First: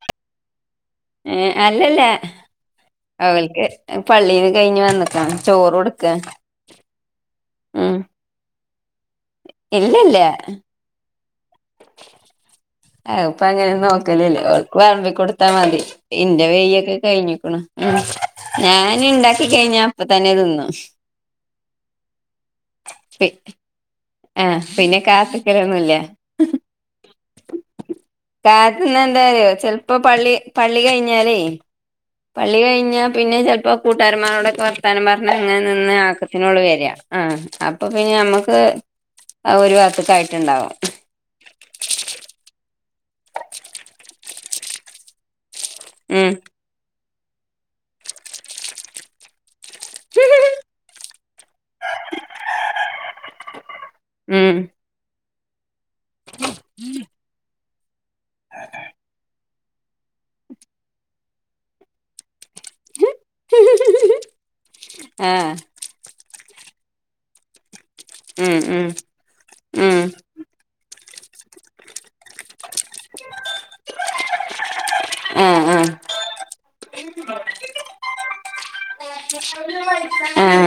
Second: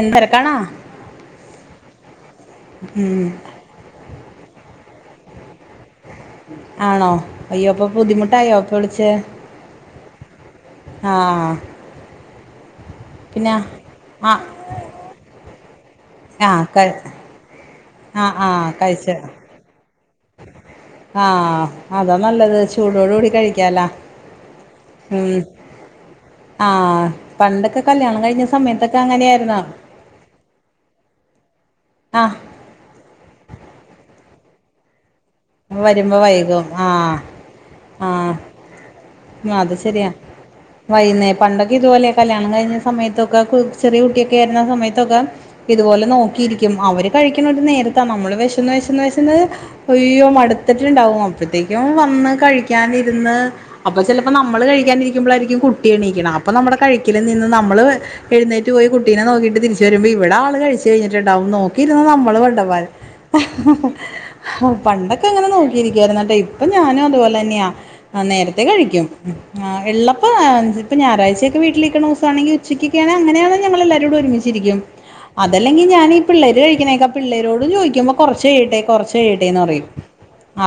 എന്ത ഇരക്കണാ ഏ അല്ല അവൾക്ക് പള്ളീൽ കഴിഞ്ഞ് വന്നക്കാം ചോറ് കൊടുക്ക ആണോ അയ്യോപ്പൊ ബുദ്ധിമുട്ടയ്യോ ഇപ്പൊ വിളിച്ചേ ഇല്ലല്ലേ ആഹ് ആഹ് ഇപ്പൊ അങ്ങനെ നോക്കലല്ലേ അവക്ക് വേമ്പ കൊടുത്താ മതി ഇന്റെ ആ വെയക്കെ ക- കഴിഞ്ഞിക്ക്ണ് ആ ഞൻ ഇണ്ടാക്ക കഴിഞ്ഞാ അപ്പ തന്നെ തിന്നും ആഹ് അതാ നല്ലത് ചൂടോട് പി കൂടി കഴിക്കാലാ ആഹ് പിന്നെ ഉം കാത്ത്ക്കലൊന്നുല്ല ആഹ് പണ്ടൊക്കെ കല്യാണം കഴിഞ്ഞ സമയ ത്തക്കെ അങ്ങനെയായിര്ന്നോ പ്പൊ പള്ളി പള്ളി കഴിഞ്ഞാലേ ആഹ് പള്ളി കഴിഞ്ഞാ പിന്നെ ചെലപ്പോ കൂട്ടാരന്മാരോടൊക്കെ ർത്താനം പറഞ്ഞ അങ്ങനെന്ന് വരുമ്പോ ആക്കത്തിനോള്ളു വൈകും വര ആ ആഹ് അപ്പൊ പിന്നെ ആ ഞമ്മക്ക് അത് ഒരു ശരിയാ ഭാഗത്ത്ക്കായിട്ടുണ്ടാവും വൈന്നേ പണ്ടൊക്കെ ഇതുപോലെ കല്യാണം കഴിഞ്ഞ സമയത്തൊക്ക ക് ചെറിയ കുട്ടിക്കെ ആയിര്ന്ന സമയത്തൊക്കെ ഇതുപോലെ ഉം നോക്കിയിരിക്കും അവര് കഴിക്ക്ണ നേരത്താ നമ്മള് വെശന്ന് വെശന്ന് വെശന്ന് മടുത്തിട്ടണ്ടകും അപ്പോത്തേക്കും വ കഴിക്കതിര്ന്ന് അപ്പ ചെലപ്പോ ഉം നമ്മള് കഴിക്കാതി ക്കുമ്പളായിരിക്കും കുട്ടി എണീക്ക്ണ അപ്പൊ നമ്മള് കഴിക്കല് നിന്ന് നമ്മള് എഴുന്നേറ്റ് പോയി കുട്ടിനെ നോക്കിട്ട് തിരി ചെരുമ്പോ ഇവിടെ ആൾ കഴിച്ച കഴിഞ്ഞിട്ടുണ്ടാവും നോക്കിരുന്ന നമ്മള് മണ്ട പ ആ [unintelligible] പണ്ട ഇരിക്കുന്ന കേട്ടോ ഇപ്പൊ ഞാനും അതുപോലെ തന്നെയാ ആഹ് ഉം നേരത്തെ ഉം കഴിക്കും ഉം എള്ളപ്പ അപ്പോ ഞായറാഴചയക്കെ വീട്ടേക്കുന്ന ദസ ആണെങ്കിൽ ഉച്ചക്ക്ക്കാണ് അങ്ങനെയണ ഞങ്ങള എല്ലരോും ഒരുമിച്ചരിക്കും ആ ആ അതല്ലെങ്കി ഞാൻീഈ പിള്ളേര് കഴിക്കനേക്കാ പ പിള്ളേരോട് ചോദിക്കുമ്പോ കുറച്ചു കഴട്ടേ കുറച്ച കഴിയട്ടെന്ന് പറയും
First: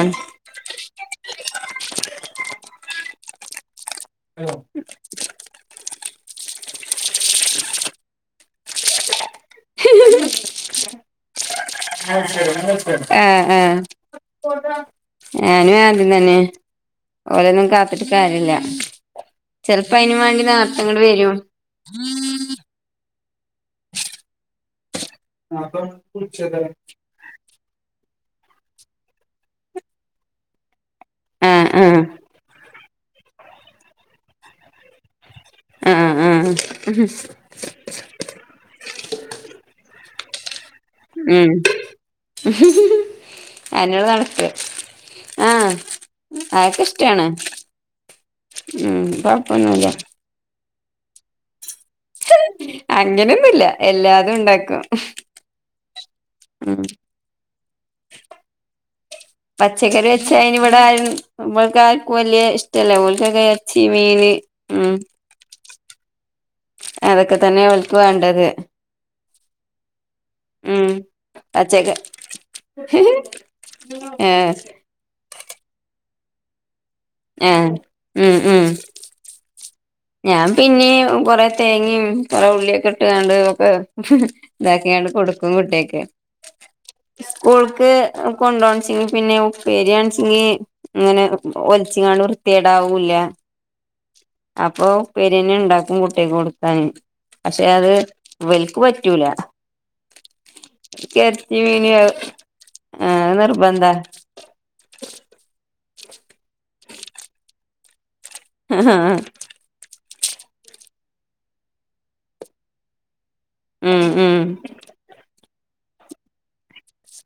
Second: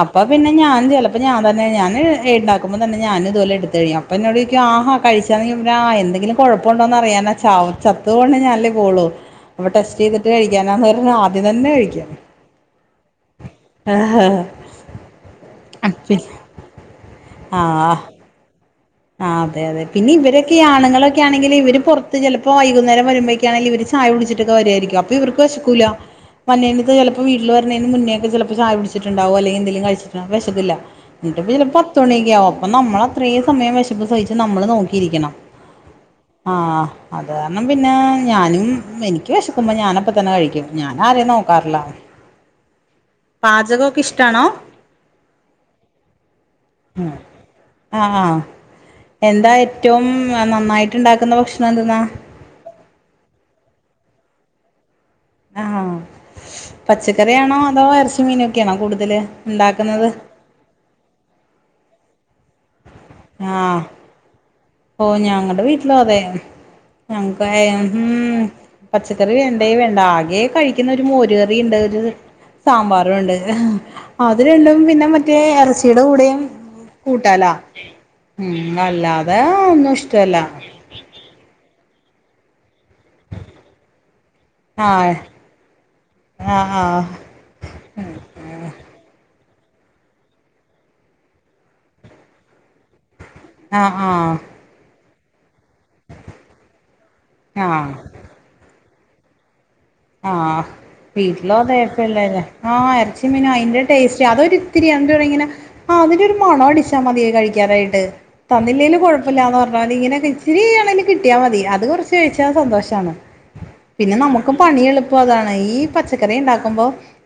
അപ്പൊ പിന്നെ ഞാൻ ചിലപ്പോ ഞാൻ തന്നെ ഞാന്ൻ ഉണ്ടാക്കുമ്പോ തന്നെ ഞാനൻ ഇതുപോലെ എടുത്ത കഴിയാം പിന്നെോടേക്കും ആഹ കഴിച്ചു [unintelligible] ആഹ് എന്തെങ്കിലുംഴപ്പമണ്ടോന്ന് അറിയാനാ ച ചത്ത പോണ് ഞല്ലേ പോളൂ അപ്പ ടെസ്റ്റ് ചെയ്തിട്ട് കഴിക്കാനാന്ന് പറഞ്ഞ ആദ്യം തന്നെ കഴിക്കും ആഹ് ആഹ് ഞാനും ആദ്യം ആഹ് തന്നെ ഓലൊന്നും കാത്തിട്ട് കാര്യല്ല ആ അതെ അതെ ചെലപ്പോ പിന്നെ അയിന് വേണ്ടി ഇവരൊക്കെ നേർത്തെ ഇങ്ങട് ആണുങ്ങളൊക്കെ വരും ആണെങ്കിൽ ഇവര് പുറത്ത് ചിലപ്പോ വൈകുന്നരം വരുമ്പോ ണെങ്കിൽ ഇവര് ചായ കുടിച്ചിട്ടൊക്കെ വരായിരിക്കും അപ്പൊ ഇവർക്ക് വിശക്കൂല്ല [unintelligible] ഇപ്പ വീട്ടിൽ പറഞ്ഞതിന് മുന്നേ യൊക്കെ ചിലപ്പോ ചായ കുടിച്ചിട്ടുണ്ടാവും അല്ലങ്കി എന്തെങ്കിലും കഴിച്ചിട്ടാവുംവിശപ്പില്ല എന്റെ ആ പെരേല് ആ പത്തു മണിയൊക്കെ ആകും അപ്പൊ നമ്മള് അത്രയുസമയം വിശപ്പ് സഹിച്ച് നമ്മള് നോക്കിയിരിക്കണം. ആ ആ ആഹ് അതെ ഞാൻ പിന്നെ ഞാനും എനിക്ക് വിശക്കുമ്പോൾ ഞാനപ്പതന്നെ കഴിക്കും. ഞാൻ ആരെയയും ഉം നോക്കാറില്ല. അതിനോട് നടക്ക് ആ അതൊക്കെ ഉം ഇഷ്ടാണ് ആഹ് അഹ് ഉം എന്താ കൊഴപ്പൊന്നുല്ല ഏറ്റവും നന്നായിട്ട് ഉണ്ടാക്കുന്ന ഭക്ഷണം എന്തെന്നാ? [unintelligible] അങ്ങനെയൊന്നു ഇല്ല എല്ലാതും ഉണ്ടാക്കും. ആഹ് ഉം പച്ചക്കറിയണോ അതോ ഇറച്ചി, മീനൊക്കെയാണോ കൂടുതല്? ഉണ്ടാക്കുന്നത് പച്ചക്കറി വെച്ചാ അനി ഇവിടെ ആരു നമ്മൾക്കാർക്കും വലിയ ഇഷ്ടമില്ല പോലും. ഇവർകെക്കെ ആഹ് ഇറച്ചി, മീന് ഉം ഓ ഞങ്ങളടെ വീട്ടിലും അതെ അതൊക്കെ ഞങ്ങൾക്കാ തന്നെ ഓൽക്ക് ഉം വേണ്ടത് പച്ചക്കറി വേണ്ട വേണ്ടാ ആകെ ഉം കഴിക്കുന്ന ഒരു മോരുകറിയുണ്ട് പച്ചക്ക സാമ്പാറും ഉണ്ട്. അത് ഏഹ് രണ്ടും പിന്നെ മറ്റേ ഇറച്ചിയുടെ കൂടെയും കൂട്ടാ ലോ? ആഹ് ഉം ഉം ഉംഅല്ലാതെ ഒന്നും ഇ ഞാൻ പിന്നെ കൊറെ തേങ്ങയും കൊറെ ഉള്ളിയക്കെ ഇട്ടണ്ട് ഒക്കെ [unintelligible] ഇതാക്കിണ്ട് ആഹ് കൊടുക്കും കുട്ടികൾക്ക് ആഹ് ആഹ് ഓൾക്ക് കൊണ്ടോണച്ചെങ്കി പിന്നെ ഉപ്പേരിയാണച്ചെങ്കി അങ്ങനെ ഒലിച്ച് ങ്ങോണ്ട് വൃത്തിയേടാവുല്ല. ആഹ് ആഹ് അപ്പൊ ഉപ്പേരി തന്നെ ഉണ്ടാക്കും കുട്ടികൾക്ക് കൊടുക്കാന് പക്ഷെ ആഹ് അത് ഇവലക്ക് പറ്റൂല. ആഹ് ഇറച്ചി മീന് ആഹ് ഇറച്ചിമീനു അതിന്റെ നിർബന്ധ ടേസ്റ്റ് അതൊരിത്തിരി എന്ത് പറയു ഇങ്ങനെ ആഹ് അതിന്റെ ഒരു മണം അടിച്ചാൽ മതിയേ കഴിക്കാനായിട്ട്. തന്നില്ലേലും കുഴപ്പമില്ലാന്ന് പറഞ്ഞാമതി ഇങ്ങനെ ഇച്ചിരിയാണെങ്കിൽ കിട്ടിയാ മതി അത് കുറച്ച് കഴിച്ചാൽ സന്തോഷമാണ്. ഉം പിന്നെ ഉം നമ്മുക്ക് പണി എളുപ്പം അതാണ് ഈ പച്ചക്കറി ഉണ്ടാക്കുമ്പോ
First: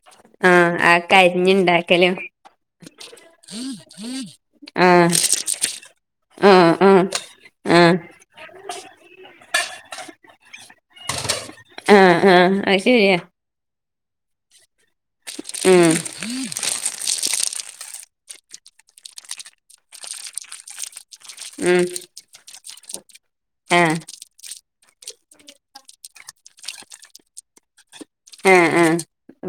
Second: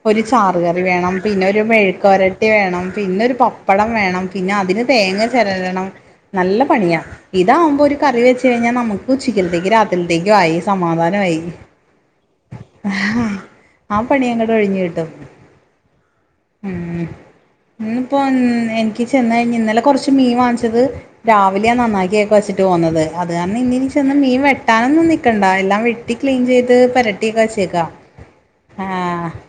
ഒരു ചാറു ആഹ് കറി ആ വേണം പിന്നെ ഒരു കരിഞ്ഞുണ്ടാക്കലും മെഴുക്കുപുരട്ടി വേണം പിന്നെ ഒരു പപ്പടം വേണം പിന്നെ അതിന് ആഹ് തേങ്ങ ചെരകണം നല്ല ആഹ് പണിയാ ആഹ് ഇതാവുമ്പോ ആഹ് ഒരു കറി വെച്ച് കഴിഞ്ഞാൽ നമ്മുക്ക് ഉച്ചിക്കലത്തേക്കും രാത്രിലത്തേക്കും ആയി സമാധാനമായി. ആഹ് ആഹ് അത് ശരിയാ [unintelligible] ആഹ് പണി അങ്ങോട്ടു കഴിഞ്ഞു കിട്ടും. ഉം ഉം ഇന്നിപ്പോ എനിക്ക് ചെന്ന് കഴിഞ്ഞ് ഇന്നലെ കൊറച്ച് മീൻ വാങ്ങിച്ചത് രാവിലെയാ ഉം നന്നാക്കിയെക്കെ വെച്ചിട്ട് പോന്നത് അത് കാരണം ഇന്ന് ഇനി ആഹ് ചെന്ന് മീൻ വെ വെട്ടാനൊന്നും നിക്കക്കണ്ട എല്ലാം വെട്ടിക്ലീൻ ചെയ്ത് പെരട്ടിയക്കെ വച്ചേക്കാ. ആഹ് ആഹ്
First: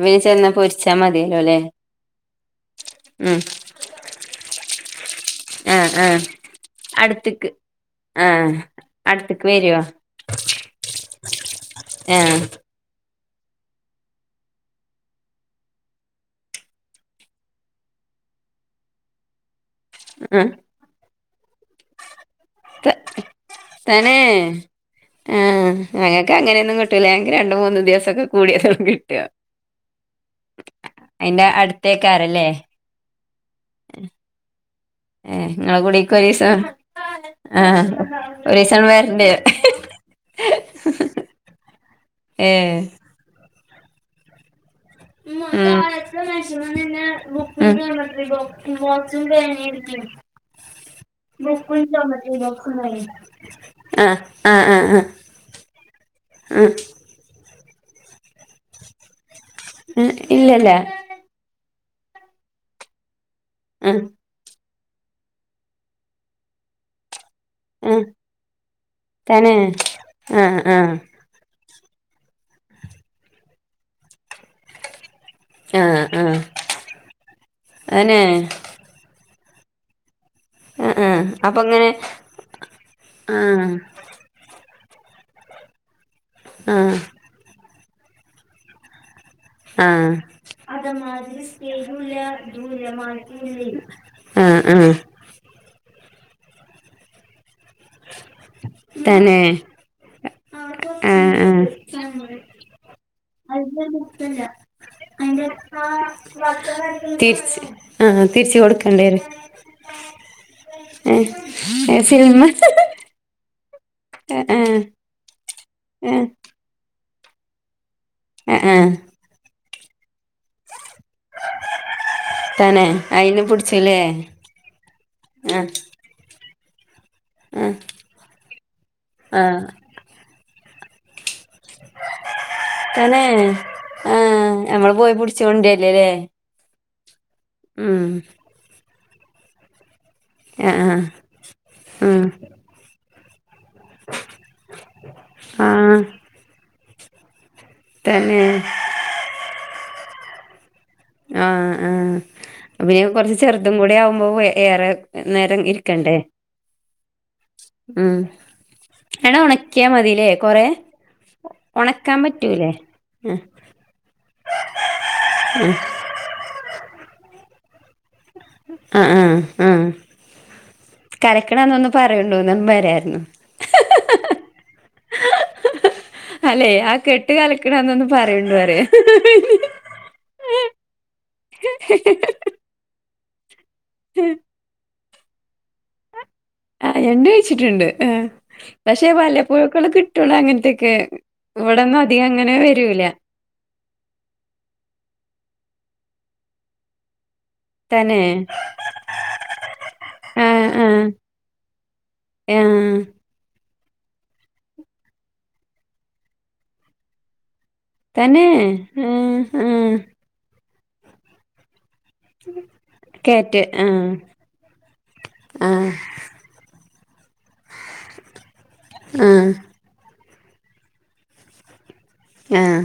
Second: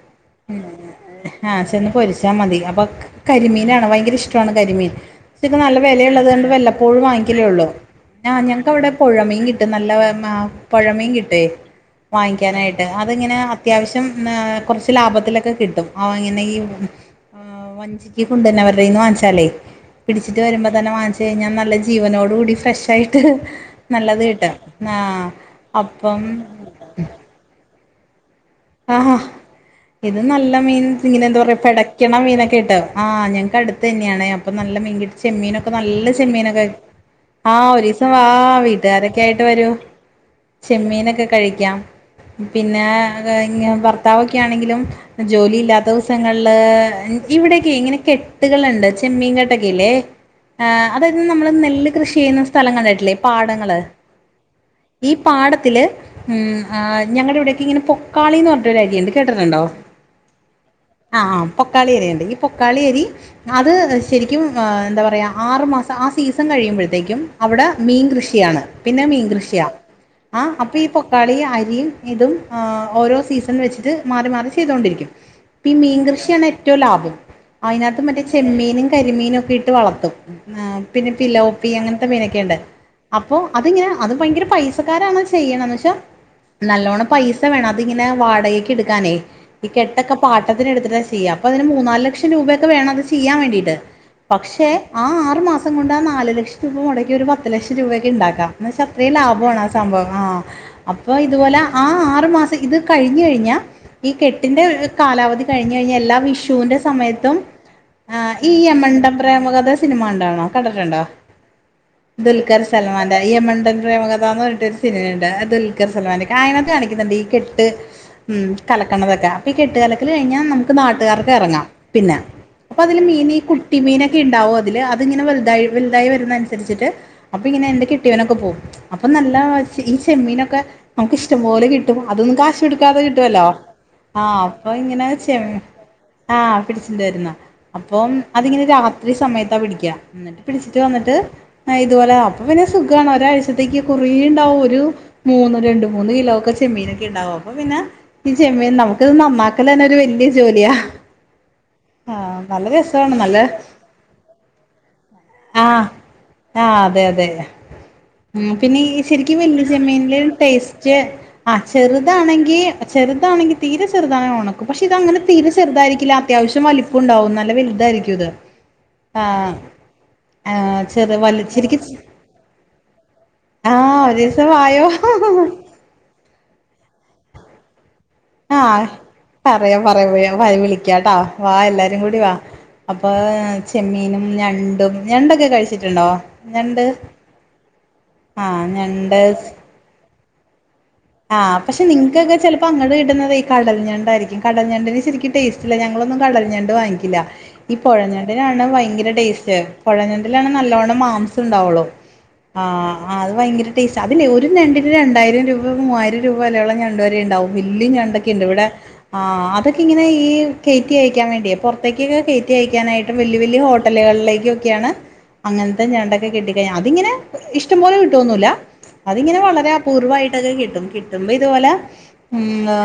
പിന്നെ ചെന്നാ പൊരിച്ചാ മതിയല്ലോ അല്ലേ ആഹ് ചെന്ന് പൊരിച്ചാ മതി അപ്പൊ ഉം കരിമീനാണ് ഭയങ്കര ഇഷ്ടമാണ് കരിമീൻ. ച്ചക്ക് നല്ല ആഹ് ആഹ് വിലയുള്ളതുകൊണ്ട് വല്ലപ്പോഴും വാങ്ങിക്കലേ അടുത്ത്ക്ക് ഉള്ളൂ. ആ ആഹ് ഞങ്ങക്ക് അവിടെ പുഴമീൻ അടുത്ത്ക്ക് കിട്ടും. വരുവോ നല്ല പറഞ്ഞ പുഴ മിൻ കിട്ടേ വാങ്ങ ആഹ് ട്ടേ അത് ഇങ്ങനേ അത്യാവശ്യം കുറച്ച് ലാഭത്തിലൊക്കെ കിട്ടും. [unintelligible] ആ വഞ്ചിക്ക് കൊണ്ട് തന്നെ അവരുടെന്ന് വാങ്ങിച്ചാലേ പിടിച്ചിട്ട് ആഹ് വരുമ്പോ തന്നെ വാങ്ങിച്ച് കഴിഞ്ഞാ നല്ല ജീവനോട് കൂടി ഫ്രഷ് ആയിട്ട് തന്നെ നല്ലത് കിട്ടും. ആ അപ്പം ലേ രണ്ടുമൂന്ന് ദിവസക്കെ കൂടി ആഹ് ഇത് നല്ല മീൻ ഇങ്ങനെ എന്താ അയിന്റെ പറയാ പിടക്കണ അടുത്തേക്കാരല്ലേ മീനൊക്കെ കിട്ടും ആഹ് ഞങ്ങക്കടു തന്നെയാണ് അപ്പൊ നല്ല മീൻ കിട്ടും ഏ ചെമ്മീനൊക്കെ ഇങ്ങളെ നല്ല കുടീക്ക് ഒരീസം ചെമ്മീനൊക്കെ ആ ഒരു ദിവസം വാ ഒരീസം വീട്ടുകാരൊക്കെ വരണ്ട് ആയിട്ട് വരു. ചെമ്മീനൊക്കെ കഴിക്കാം. ഏ പിന്നെ അ ഭർത്താവൊക്കെയാണെങ്കിലും ഉം ജോലി ഇല്ലാത്ത ദിവസങ്ങളില് ഇവിടോക്കെ ഇങ്ങനെ കെട്ടുകളുണ്ട് ചെമ്മീൻകെട്ടൊക്കെല്ലേ ആ അതായത് നമ്മള് നെല്ല് കൃഷി ചെയ്യുന്ന സ്ഥലം കണ്ടിട്ടില്ലേ പാടങ്ങള് ആ ആ ആ ആ ഈ പാടത്തില് ഉ ആ ഞങ്ങള ഇവിടേക്കെ ഇങ്ങനെ പോകാളിന്ന് പറഞ്ഞട്ട് ഒരു അരിയുണ്ട് കേട്ടിട്ടുണ്ടോ ഉ ഇല്ലല്ല ആ ആ പൊക്കാളി അരിയുണ്ട് ഈ പൊക്കാളി അരി അത് ആ എന്താ പറയാ ആറു മാസം ആ സീസൺ കഴിയുമ്പോഴത്തേക്കും അവിടെ ആ മീൻ കൃഷിയാണ് പിന്നെ തന്നെ മീൻകൃഷിയാ ആ അപ്പൊ ഇപ്പൊ കളിയും അരിയും ഇതും ഓരോ സീസൺ വെച്ചിട്ട് മാറി മാറി ചെയ്തുകൊണ്ടിരിക്കും ഈ ആ ആ മീൻകൃഷിയാണ് ഏറ്റവും ലാഭം അതിനകത്ത് അനെ മറ്റേ ചെമ്മീനും കരിമീനും ഒക്കെ ഇട്ട് വളർത്തും ആ ആ പിന്നെ അപ്പൊ പിലോപ്പി ഇങ്ങനെ അങ്ങനത്തെ മീനൊക്കെുണ്ട് അപ്പോ ആ അതിങ്ങനെ അത് ഭയങ്കര പൈസക്കാരാണ് ചെയ്യണന്ന് വെച്ചാ ആ ആ നല്ലോണം പൈസ വേണം അതിങ്ങനെ വാടകൊക്കെ എടുക്കാനേ ഈ ആ കെട്ടൊക്കെ പാട്ടത്തിന് എടുത്തിട്ടാ ചെയ്യുക അപ്പൊ അതിന് മൂന്നാല് ലക്ഷം രൂപൊക്കെ വേണം അത് ചെയ്യൻ വേണ്ടീട്ട് പക്ഷെ ആ ആറു മാസം കൊണ്ട് ആ നാല് ലക്ഷം രൂപ മുടക്കി ഒരു പത്ത് ലക്ഷം രൂപക്ക് ഉണ്ടാക്കാം എന്നത്രയും തന്നെ ലാഭമാണ് ആ സംഭവം ആഹ അപ്പൊ ആ ഇതുപോലെ ആ ആറു മാസം ഇത് കഴിഞ്ഞു കഴിഞ്ഞ ഈ കെട്ടിന്റെ കാലാവധി കഴിഞ്ഞു കഴിഞ്ഞാൽ എല്ലാ വിഷുവിൻന്റെ സമയത്തും തിരിച്ച് ആ ഈ തിരിച്ച് കൊടുക്കേണ്ടി യമണ്ട വരും പ്രേമകഥ സിനിമ ഉണ്ടണോ കടിട്ടുണ്ടോ ഏ സിൽമ ദുൽഖർ സൽമാൻ യമണ്ടൻ പ്രേമകഥ എന്ന് ആ ആ പറഞ്ഞട്ട് ഒരു സിനിമയണ്ട് ദുൽഖർ സൽമാന്റെ ആ അതിനകത്ത് കാണിക്കുന്നുണ്ട് ഈ കെട്ട് ഉ ആ കലക്കണതൊക്കെ അ കെട്ട കല കഴിഞ്ഞാൽ നമുക്ക് നാട്ടുകാർക്ക് ഇറങ്ങാം പിന്നെ അപ്പൊ തന്നെ അതില് മീ അയിന് കുട്ടി പിടിച്ചുല്ലേ മീനൊക്കെ ഉണ്ടാവും അല് അത്ങ്ങനെ വലുത ആ വലുതായി വരുന്ന രിച്ചിട്ട് അപ്പൊ ഇങ്ങനെ ആ എന്റെ കെട്ടിയവനൊക്കെ പോകും അപ്പൊ നല്ല ആ ഈ ചെമ്മീനൊക്കെ നമുക്ക്‌ ഇഷ്ടം പോലെ കിട്ടും ന്നും കാശു കൊടുക്കാതെ തന്നെ കിട്ടുല്ലോ ആ അപ്പൊ നമ്മള് ഇനെ പോയി വെച്ച പിടിച്ചോണ്ടിരല്ലേല്ലേ ആ പിടിച്ചിണ്ട വരുന്ന ഉം അപ്പം അതിങ്ങനെ രാത്രി സമയത്താ പിടിക്കാ എന്നിട്ട് ആ പിടിച്ചിട്ട് ആ വന്നിട്ട് ഇതുപോലെ ഉം അപ്പൊ പിന്നെ സുഖമാണ് ഒരാഴ്ച അത്തേക്ക് കുറേ ഉണ്ടാവും ഒരു മൂന്ന് ആ രണ്ട് മൂന്ന് കിലോ ഒക്കെ ചെമ്മീനൊക്കെ ഉണ്ടാകും അപ്പൊ പിന്നെ ഈ തന്നെ ചെമ്മീ നമുക്കത് നന്നാക്കല തന്നെ ഒരു വലിയ ജോലിയാ ആ ആഹ് നല്ല പിന്ന രസാണ് കൊറച്ച് നല്ല ചെറുതും കൂടി ആവുമ്പോ ഏറെ നേരം ഇരിക്കണ്ടേ ആ അതെ അതെ ഉം ഉ പിന്നെ ശരിക്കും എടാ വലിയ ഉണക്കിയാ ചെമ്മീനില മതില്ലേ കൊറെ ടേസ്റ്റ് ആഹ് ഉണക്കാൻ ചെറുതാണെങ്കി പറ്റൂലേ ചെറുതാണെങ്കിൽ തീരെ ചെറുതാണ് ഉണക്കും പക്ഷെ ഇതങ്ങനെ തീരെ ചെറുതായിരിക്കില്ല അത്യാവശ്യം വലിപ്പുണ്ടാവും നല്ല വലുതായിരിക്കും ഇത് ആ ആ ആഹ് ഉം ആഹ് ചെറു വലു ശരിക്കും കലക്കണന്നൊന്ന് പറയണ്ടോന്നന്ന് വരായിരുന്നു ആ ഒരു ദിവസം വായോ അല്ലെ ആ കെട്ട് കലിക്കണന്ന ഒന്ന് പറയണ്ട പറ ആഹ് പറയാം പറയാം വ വിളിക്കാട്ടോ വാ എല്ലാരും കൂടി വാ അപ്പൊ ചെമ്മീനും ഞണ്ടും ഞണ്ടൊക്കെ കഴിച്ചിട്ടുണ്ടോ ആ ഞണ്ട് കഴിച്ചിട്ടുണ്ട് ആഹ് പക്ഷേ ഞണ്ട് വല്ലപ്പഴക്കള കിട്ടൂള്ള അങ്ങനത്തൊക്കെ ആഹ് പക്ഷെ ഇവിടൊന്നും അധികം നിങ്ങക്കൊക്കെ അങ്ങനെ ചെപ്പോ അങ്ങ് വരൂല കിട്ടുന്നത കടൽ ഞണ്ടായിരിക്കും കടൽഞണ്ടിന് ശെരിക്കും ടേസ്റ്റ് ഇല്ല ഞങ്ങളൊന്നും കടല ഞണ്ട് വാങ്ങിക്കില്ല ഈ തന്നെ പുഴഞണ്ടിനാണ് ഭയങ്കര ടേസ്റ്റ് ആ പുഴഞണ്ടിലാണ് ആ നല്ലോണ്ണം മാംസം ഉണ്ടാവുള്ളൂ ആ ആഹ ആതു ഭയങ്കര ടേസ്റ്റ് അതില്ലേ ഒരു ഞണ്ടിന് രണ്ടായിരം രൂപ മൂവായിരം രൂപ വിലയുള്ള ഞണ്ട് വരെ ഉണ്ടാവും വല്യ ഞണ്ടൊക്കെ ഉണ്ട് തന്നെ ഇവിടെ ആ അതൊക്കെ ആ ഇങ്ങനെ ഈ കെയറ്റി അയക്കാൻ വേണ്ടിയ അത്തക്കൊക്കെ കയറ്റി അയക്കാനായിട്ട് വലിയ വലിയ കാറ്റ് ആഹ് ഹോട്ടലുകളിലേക്കൊക്കെയാണ് അങ്ങനത്തെ ആഹ് ഞണ്ടൊക്കെ കിട്ട കഴിഞ്ഞാൽ അതിങ്ങനെ ഇഷ്ടംപോലെ കിട്ടോന്നുമല്ല അതിങ്ങനെ ആഹ് വളരെ അപൂർവമായിട്ടൊക്കെ കിട്ടും കിട്ടുമ്പ ഇതുപോലെ ആഹ്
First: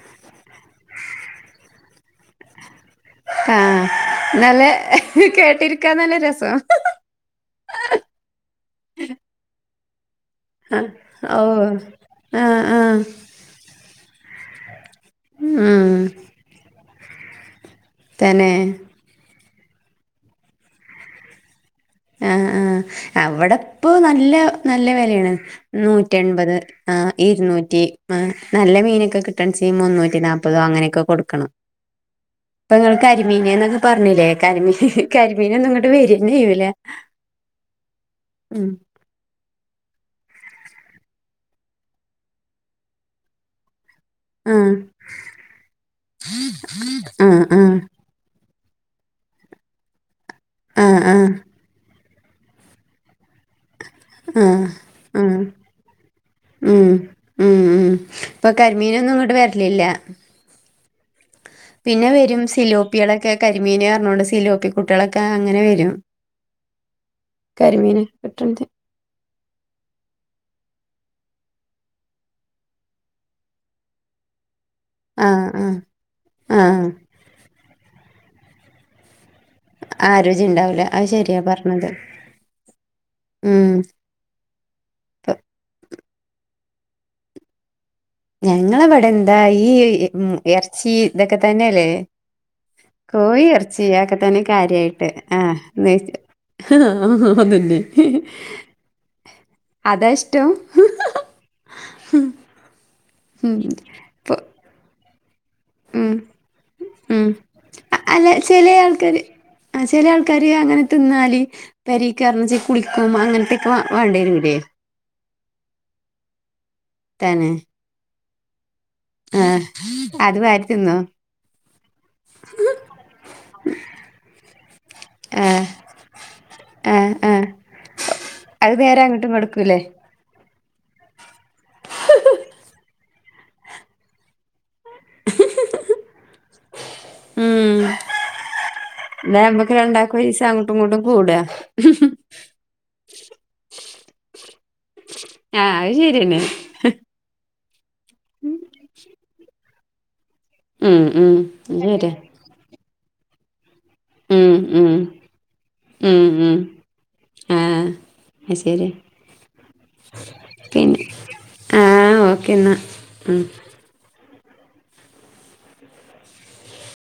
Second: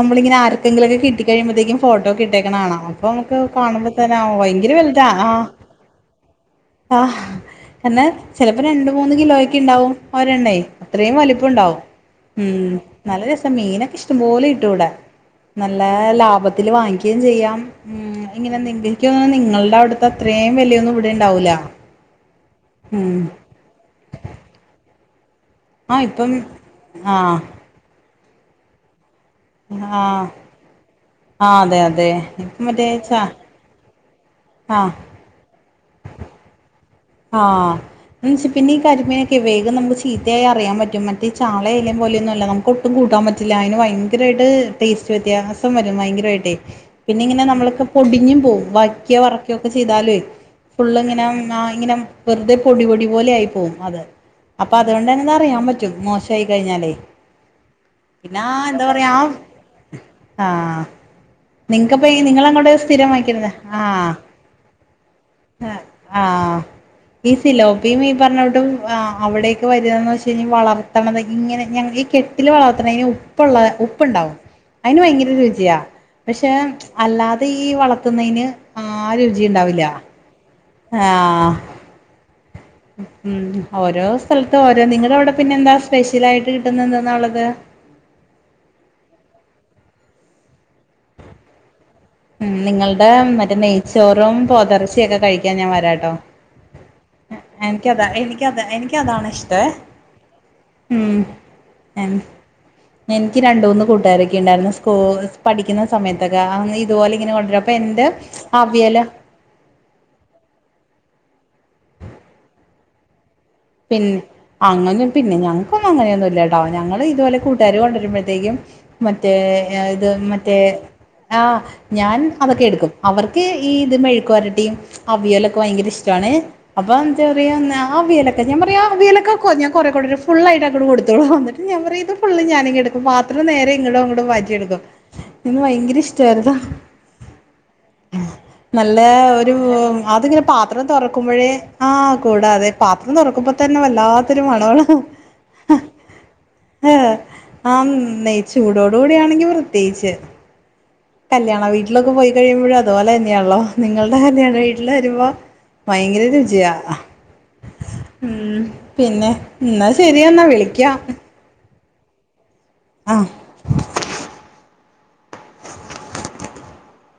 നമ്മളിങ്ങന ആക്കെങ്കിലൊക്കെ കിട്ടിക്കഴുമ്പഴത്തക്കും ഫോട്ടോ കിട്ടേക്കണോ അപ്പൊ നമുക്ക് ആഹ് കാണുമ്പോ തന്നാ നല്ല ഭയങ്കര വലതാ ആഹ് കേട്ടിരിക്കാൻ നല്ല രസം ആഹ് എന്നാൽ ചിലപ്പോൾ രണ്ട് മൂന്ന് കിലോ ഒക്കെ ഉണ്ടാവും ഒരെണ്ണ അത്രയും ഓ വലിപ്പം ഉണ്ടാവും ആഹ് ഉം ആഹ് നല്ല രസം മീനൊക്കെ ഇഷ്ടംപോലെ കിട്ടൂവിടെ നല്ല ഉം നല്ല ലാഭത്തിൽ വാങ്ങിക്കുകയും ചെയ്യാം ഉം തന്നെ ഇങ്ങനെ എന്തെങ്കും എനിക്കുന്ന നിങ്ങളുടെ അവിടുത്തെ അത്രയും വിലയൊന്നും ഇവിടെ ഉണ്ടാവില്ല ആഹ ആഹ അവിടെപ്പൊ നല്ല നല്ല വിലയാണ് ആഹ് നൂറ്റി ഇപ്പം എൺപത് ആ ആഹ് ഇരുന്നൂറ്റി ആ നല്ല മീനൊക്കെ കിട്ട മുന്നൂറ്റി ആഹ് നാല്പത് അങ്ങനൊക്കെ ആ കൊടുക്കണം അതെ അതെ ഇപ്പ മറ്റേ ഇപോ ചാ കരിമീ പറഞ്ഞില്ലേ ആ കരിമീൻ കരിമീന ഒന്നും ഇങ്ങട്ട് വരിയന്നെ ചെയ്യൂലേ ആഹ് ശ പിന്ന കരിമീ വേഗം നമുക്ക് ചീത്തയായി അറിയൻ പറ്റുംഈ ചാള അയേല പോലൊന്നുംല്ല നമുക്കു ഒട്ടുംകൂട്ടാൻ പറ്റില്ല അന് ആഹ് ടേസ്റ്റ് വ്യത്യാസം വരും ഭയങ്കരായിട്ട ആഹ് പിന്നെ നമ്മ ആഹ് പൊടിഞ്ഞും പോവും വക്കിയോ വറക്കയോ ഒക്കെ ചെയ്താല ഫുള് ആഹ് ഇങ്ങനെ ആഹ് ഇങ്ങനെ വെറുതെ പൊടിപൊടി പോലെ ആയി പോകും അത് ആഹ് അപ്പൊ അതുകൊണ്ട തന്നെ ആഹ് അറിയൻ പറ്റും മോശായി ഉം കഴിഞ്ഞാലേ ഉം ഉം ന്താ ഇപ്പൊ എന്താ പറയാ കരിമീനൊന്നും ഇങ്ങോട്ട് വരലില്ല ആഹ പിന്നെ വരും സിലോപ്പികളൊക്കെ കരിമീൻ ആ പറഞ്ഞുകൊണ്ട് സിലോപ്പി കുട്ടികളൊക്കെ അങ്ങനെ വരും ആഹ ഈ സിലോപിയും കരിമീന് ഈ കിട്ടണത് പറഞ്ഞോട്ടും അവിടേക്ക് വരകതന്ന് വെച്ച് കഴിഞ്ഞാൽ വളർത്തണ ഇങ്ങനെ ഞങ്ങൾ ഈ കെട്ടിൽ വളർത്തണതിന് ഉപ്പുള്ള ഉപ്പുണ്ടാവും അതിന് ആ ഭയങ്കര ആ രുചിയാ പക്ഷെ ആ അല്ലാതെ ത്തെ ഈ വളർത്തുന്നതിന് ആ രുചി ഉണ്ടാവില്ല ആ രുചിഉണ്ടാവില്ല ആഹ് ഉം ഓരോ സ്ഥലത്ത ഓരോ നിങ്ങള അവിടെ ഇപ്പൊ പിന്നെ എന്താ സ്പെഷ്യൽ ആയിട്ട് കിട്ടുന്നുന്ന ഉള്ളത് ഞങ്ങളവിടെ എന്താ ഈ ഇറച്ചി ഇതൊക്കെ തന്നെയല്ലേ ഉ നിങ്ങളുടെ കോഴി മറ്റേ ഇറച്ചി അതൊക്കെ നെയ്ച്ചോറും തന്നെ കാര്യായിട്ട് പോതറച്ചിയൊക്കെ ആ കഴിക്കാൻ ഞാൻ നെയ്ച്ച വരാട്ടോ അതന്നെ എനിക്കതാ എനിക്കതാ എനിക്കതാണ ഇഷ്ടേ അതാ ഇഷ്ടം ഉ എനിക്ക് ഉം രണ്ട മൂന്ന് കൂട്ടുകാരൊക്കെ ഇപ്പൊ ഉണ്ടായിരുന്നു സ്കൂ പഠിക്കുന്ന ഉം സമയത്തൊക്കെ ഇതുപോലെ ഉം ഇങ്ങനെ കൊണ്ടരാ അപ്പൊ എന്റെ അല്ല ചില അവിയല ആൾക്കാര് ആ ചില ആൾക്കാര് അങ്ങനെ തിന്നാല് പര കാരണം വെച്ചൽ കുളിക്കും അങ്ങനത്തെ പിന്നെ അങ്ങനും പിന്നെ ഞങ്ങക്കൊന്നും അങ്ങനെയൊന്നും ഇല്ലാണ്ടാവും ഞങ്ങളൾ ഇതുപോലെ തന്നെ കൂട്ടാര് കൊണ്ടരുമ്പോ തെക്കും മറ്റേ ആഹ് ഇത് അത് മറ്റേ വാരി തിന്നോ ആ ഞാൻ അതൊക്കെ എടുക്കും അവർക്ക് ഈ ഇത് മെഴുക്കുരട്ടും അവിയലൊക്കെ ആഹ് ഭയങ്കര ഇഷ്ടാണ് അപ്പൊ ആഹ് എന്താ ആഹ് പറയാ അവിയലക്കെ അത് നേരെ വിലക്ക അങ്ങോട്ടും കു കൊടുക്കൂലേ [inaudible] ഫുളായിട്ട് അങ്ങിട് കൊടുത്തോളുഎന്നിട് ഞാൻ പറയും ഇത് ഫുള്ള് ഞാൻ ഇങ്ങേട്ട് എടുക്കും പാത്രം നേരെ ഇങ്ങോട് അങ്ങോട്ടും മാറി എടുക്കും ഇത് ഭയങ്കര ഇഷ്ടമായിരുന്നു ഉം നല്ല എന്നാ ഒരു നമ്മക്ക് രണ്ടാക്കും അതിങ്ങനെ ഒരീസം അങ്ങോട്ടും പാത്രം ഇങ്ങോട്ടും കൂടാ തുറക്കുമ്പോഴേ ആഹ് കൂടാതെ പാ ത്രം തുറക്കുമ്പ തന്നെ വല്ലാത്തൊരു മണവള. ആഹ് അത് ശരിയന്നെ ആഹ് ആഹ് നെയ്ച്ചൂടോട് കൂടെ ആണെങ്കി പ്രത്യേകിച്ച്. ഉം ഉം കല്യാണ അത് വീട്ടിലൊക്കെ ശരിയാ പോയി കഴിയുമ്പോഴും അതുപോലെ തന്നെയാള്ളോ. നിങ്ങളുടെ കല്യാണ ഉം വീട്ടില് ഉം വരുമ്പോ ഭയങ്കര ഉം ഉം രുചിയാ. ആഹ് അത് ഉം ശരിയാ പിന്നെ എന്നാ ശരിയെന്നാ വിളിക്കാം. ആഹ് ഓക്കേ എന്നാ. ആ